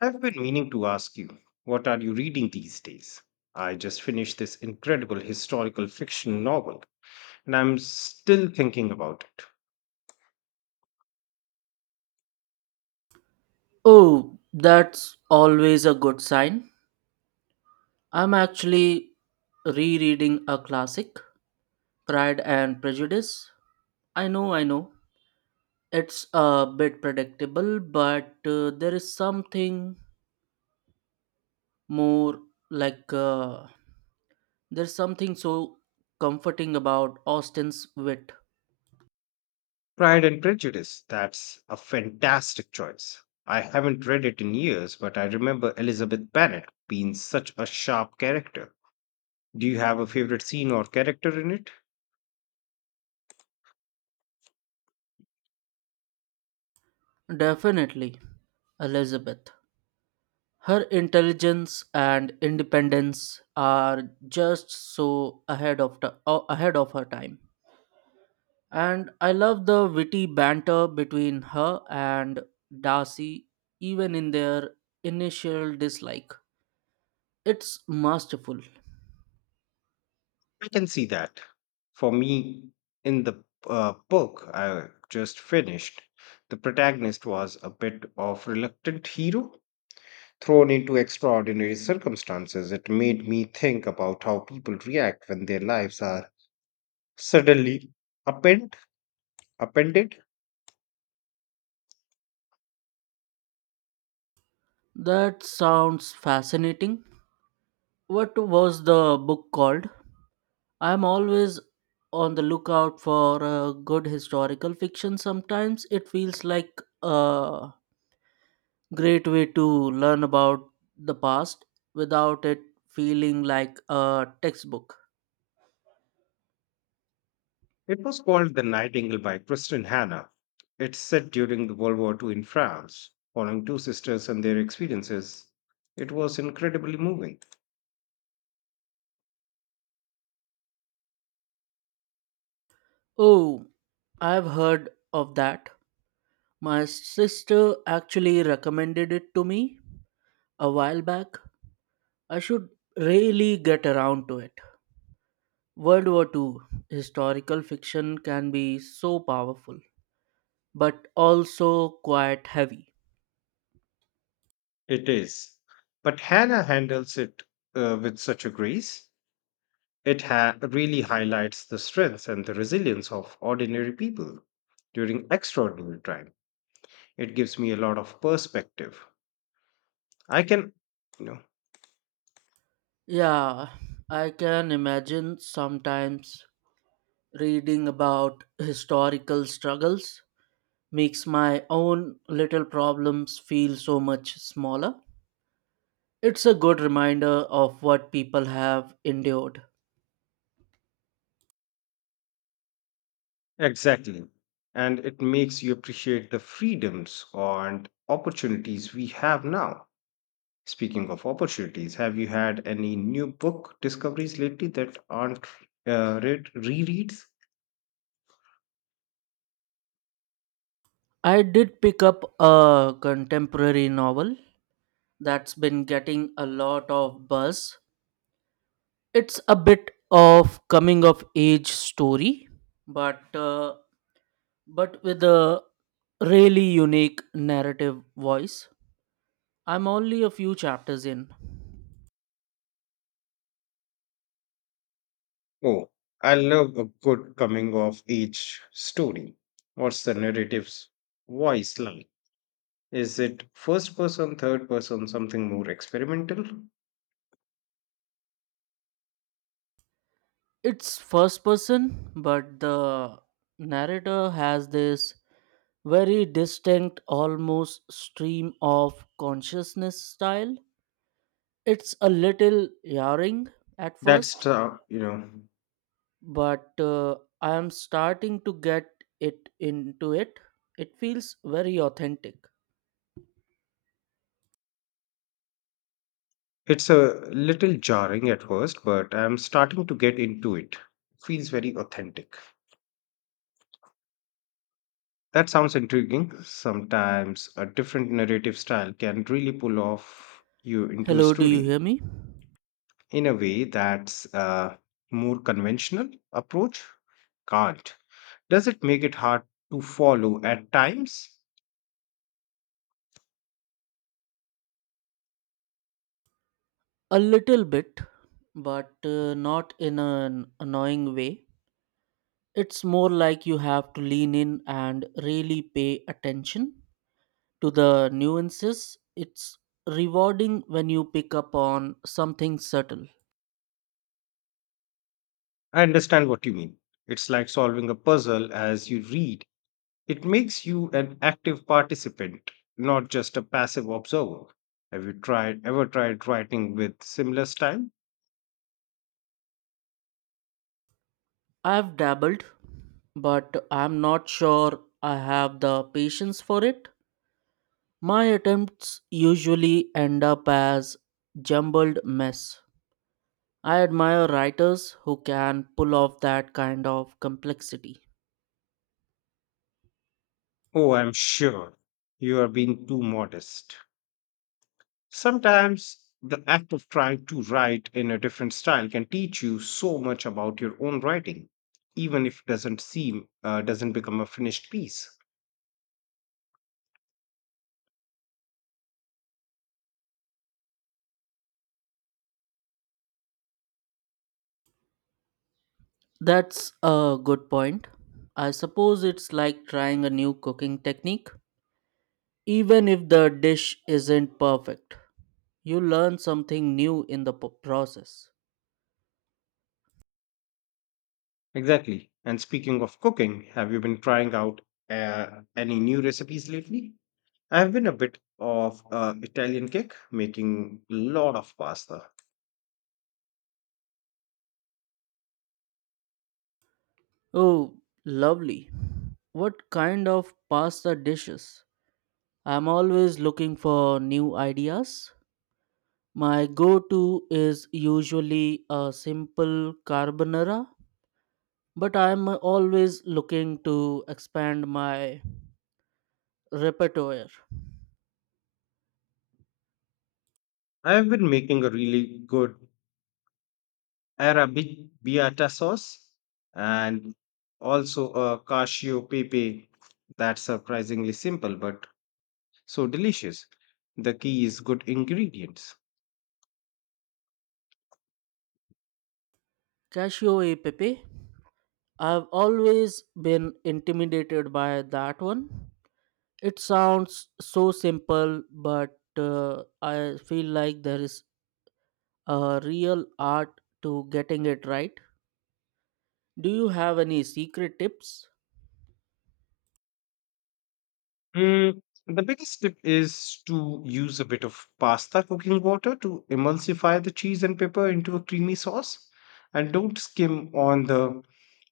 I've been meaning to ask you, what are you reading these days? I just finished this incredible historical fiction novel, and I'm still thinking about it. Oh, that's always a good sign. I'm actually rereading a classic, Pride and Prejudice. I know. It's a bit predictable, but there is something more like uh, there's something so comforting about Austen's wit. Pride and Prejudice, that's a fantastic choice. I haven't read it in years, but I remember Elizabeth Bennet being such a sharp character. Do you have a favorite scene or character in it? Definitely, Elizabeth. Her intelligence and independence are just so ahead of ahead of her time. And I love the witty banter between her and Darcy, even in their initial dislike. It's masterful. I can see that. For me, in the book I just finished, the protagonist was a bit of reluctant hero thrown into extraordinary circumstances. It made me think about how people react when their lives are suddenly append, appended. That sounds fascinating. What was the book called? I'm always on the lookout for a good historical fiction. Sometimes it feels like a great way to learn about the past without it feeling like a textbook. It was called The Nightingale by Kristin Hanna. It's set during the World War II in France, following two sisters and their experiences. It was incredibly moving. Oh, I've heard of that. My sister actually recommended it to me a while back. I should really get around to it. World War Two historical fiction can be so powerful, but also quite heavy. It is. But Hannah handles it with such a grace. Really highlights the strength and the resilience of ordinary people during extraordinary time. It gives me a lot of perspective. I can, you know. Yeah, I can imagine sometimes reading about historical struggles makes my own little problems feel so much smaller. It's a good reminder of what people have endured. Exactly. And it makes you appreciate the freedoms and opportunities we have now. Speaking of opportunities, have you had any new book discoveries lately that aren't read rereads? I did pick up a contemporary novel that's been getting a lot of buzz. It's a bit of coming of age story, but uh, but with a really unique narrative voice. I'm only a few chapters in. Oh, I love a good coming of age story. What's the narrative's voice like? Is it first person, third person, something more experimental? It's first person, but the narrator has this very distinct almost stream of consciousness style. It's a little jarring at That's first, you know. but I am starting to get it into it. It feels very authentic. It's a little jarring at first, but I'm starting to get into it. Feels very authentic. That sounds intriguing. Sometimes a different narrative style can really pull off you into a Hello, do you story hear me? in a way that's a more conventional approach can't. Does it make it hard to follow at times? A little bit, but not in an annoying way. It's more like you have to lean in and really pay attention to the nuances. It's rewarding when you pick up on something subtle. I understand what you mean. It's like solving a puzzle as you read. It makes you an active participant, not just a passive observer. Have you tried ever tried writing with similar style? I've dabbled, but I'm not sure I have the patience for it. My attempts usually end up as jumbled mess. I admire writers who can pull off that kind of complexity. Oh, I'm sure you are being too modest. Sometimes the act of trying to write in a different style can teach you so much about your own writing, even if it doesn't seem doesn't become a finished piece. That's a good point. I suppose it's like trying a new cooking technique. Even if the dish isn't perfect, you learn something new in the process. Exactly. And speaking of cooking, have you been trying out any new recipes lately? I've been a bit of Italian kick, making a lot of pasta. Oh, lovely. What kind of pasta dishes? I'm always looking for new ideas. My go to is usually a simple carbonara, but I'm always looking to expand my repertoire. I've been making a really good Arabic biata sauce and also a cashew pepe that's surprisingly simple but so delicious. The key is good ingredients. Cashew e pepe, I've always been intimidated by that one. It sounds so simple, but I feel like there is real art to getting it right. Do you have any secret tips? Mm, the biggest tip is to use a bit of pasta cooking water to emulsify the cheese and pepper into a creamy sauce, and don't skim on the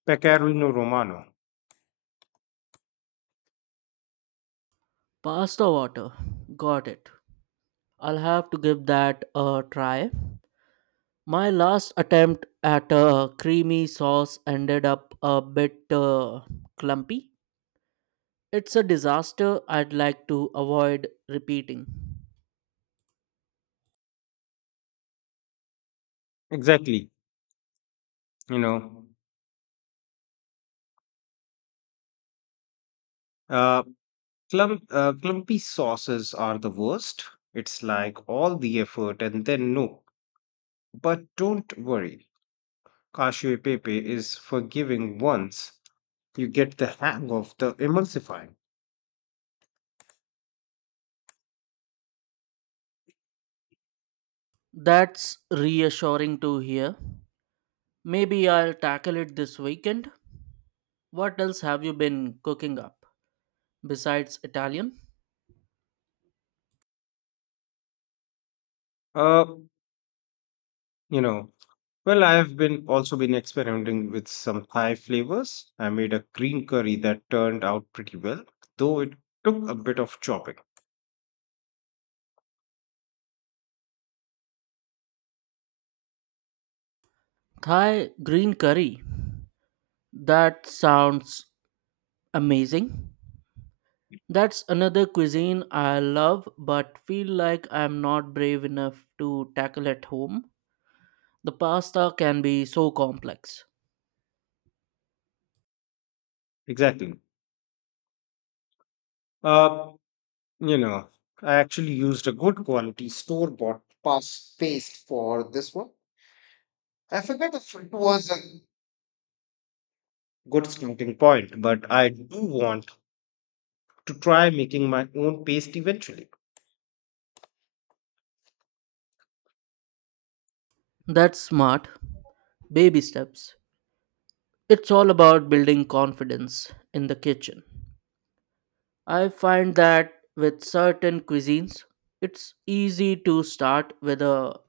pecorino romano. Pasta water. Got it. I'll have to give that a try. My last attempt at a creamy sauce ended up a bit clumpy. It's a disaster I'd like to avoid repeating. Exactly. You know, uh, clumpy sauces are the worst. It's like all the effort and then no. But don't worry, cashew pepe is forgiving once you get the hang of the emulsifying. That's reassuring to hear. Maybe I'll tackle it this weekend. What else have you been cooking up besides Italian? Uh, You know, I've been also been experimenting with some Thai flavors. I made a green curry that turned out pretty well, though it took a bit of chopping. Thai green curry. That sounds amazing. That's another cuisine I love but feel like I'm not brave enough to tackle at home. The pasta can be so complex. Exactly. Uh, you know, I actually used a good quality store bought pass paste for this one. I forget if it was a good starting point, but I do want to try making my own paste eventually. That's smart. Baby steps. It's all about building confidence in the kitchen. I find that with certain cuisines, it's easy to start with a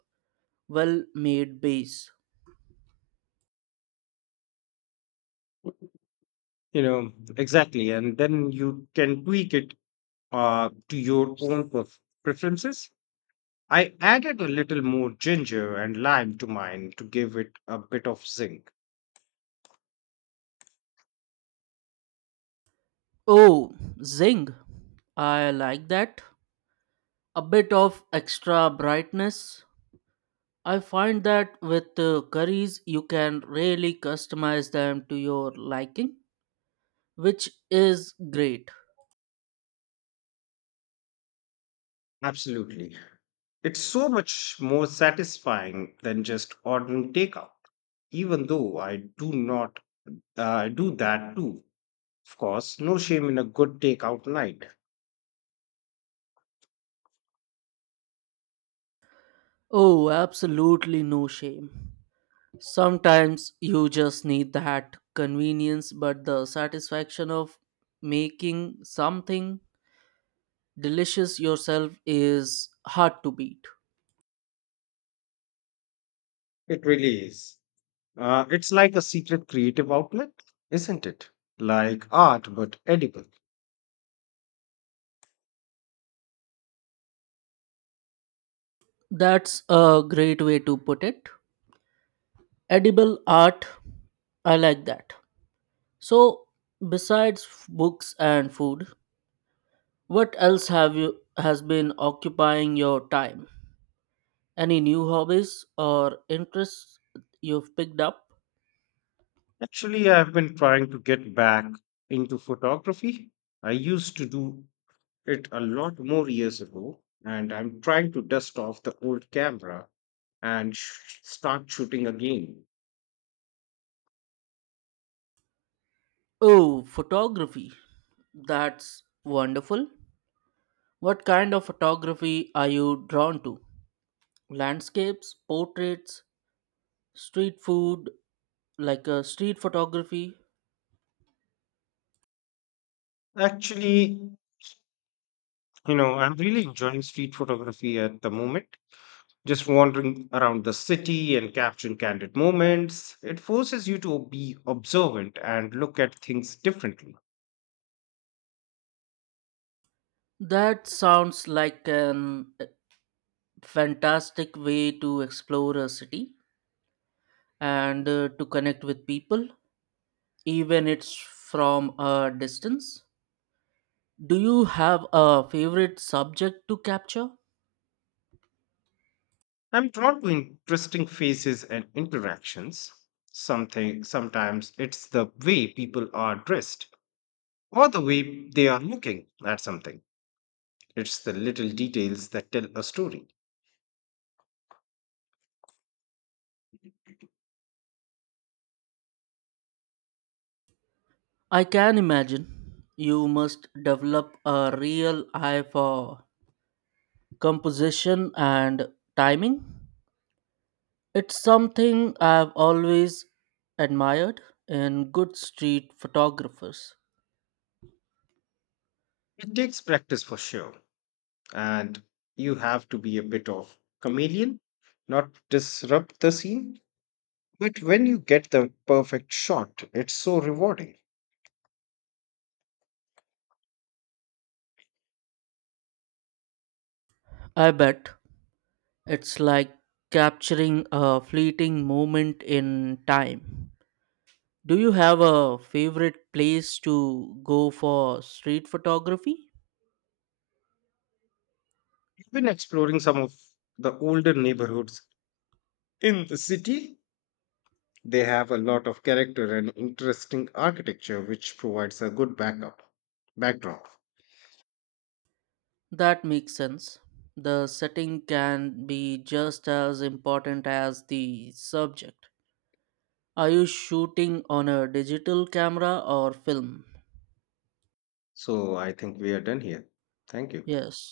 well made base. You know, exactly. And then you can tweak it to your own preferences. I added a little more ginger and lime to mine to give it a bit of zinc. Oh, zing. I like that. A bit of extra brightness. I find that with curries, you can really customize them to your liking, which is great. Absolutely. It's so much more satisfying than just ordering takeout, even though I do not do that too. Of course, no shame in a good takeout night. Oh, absolutely no shame. Sometimes you just need that convenience, but the satisfaction of making something delicious yourself is hard to beat. It really is. It's like a secret creative outlet, isn't it? Like art, but edible. That's a great way to put it. Edible art, I like that. So, besides books and food, what else have you has been occupying your time? Any new hobbies or interests you've picked up? Actually, I've been trying to get back into photography. I used to do it a lot more years ago, and I'm trying to dust off the old camera and start shooting again. Oh, photography, that's wonderful. What kind of photography are you drawn to? Landscapes, portraits, street food, like a street photography? Actually, I'm really enjoying street photography at the moment. Just wandering around the city and capturing candid moments. It forces you to be observant and look at things differently. That sounds like an fantastic way to explore a city and to connect with people, even it's from a distance. Do you have a favorite subject to capture? I'm drawn to interesting faces and interactions. Something sometimes it's the way people are dressed or the way they are looking at something. It's the little details that tell a story. I can imagine you must develop a real eye for composition and timing. It's something I've always admired in good street photographers. It takes practice for sure, and you have to be a bit of chameleon, not disrupt the scene. But when you get the perfect shot, it's so rewarding. I bet. It's like capturing a fleeting moment in time. Do you have a favorite place to go for street photography? I've been exploring some of the older neighborhoods in the city. They have a lot of character and interesting architecture, which provides a good backup backdrop. That makes sense. The setting can be just as important as the subject. Are you shooting on a digital camera or film? So I think we are done here. Thank you. Yes.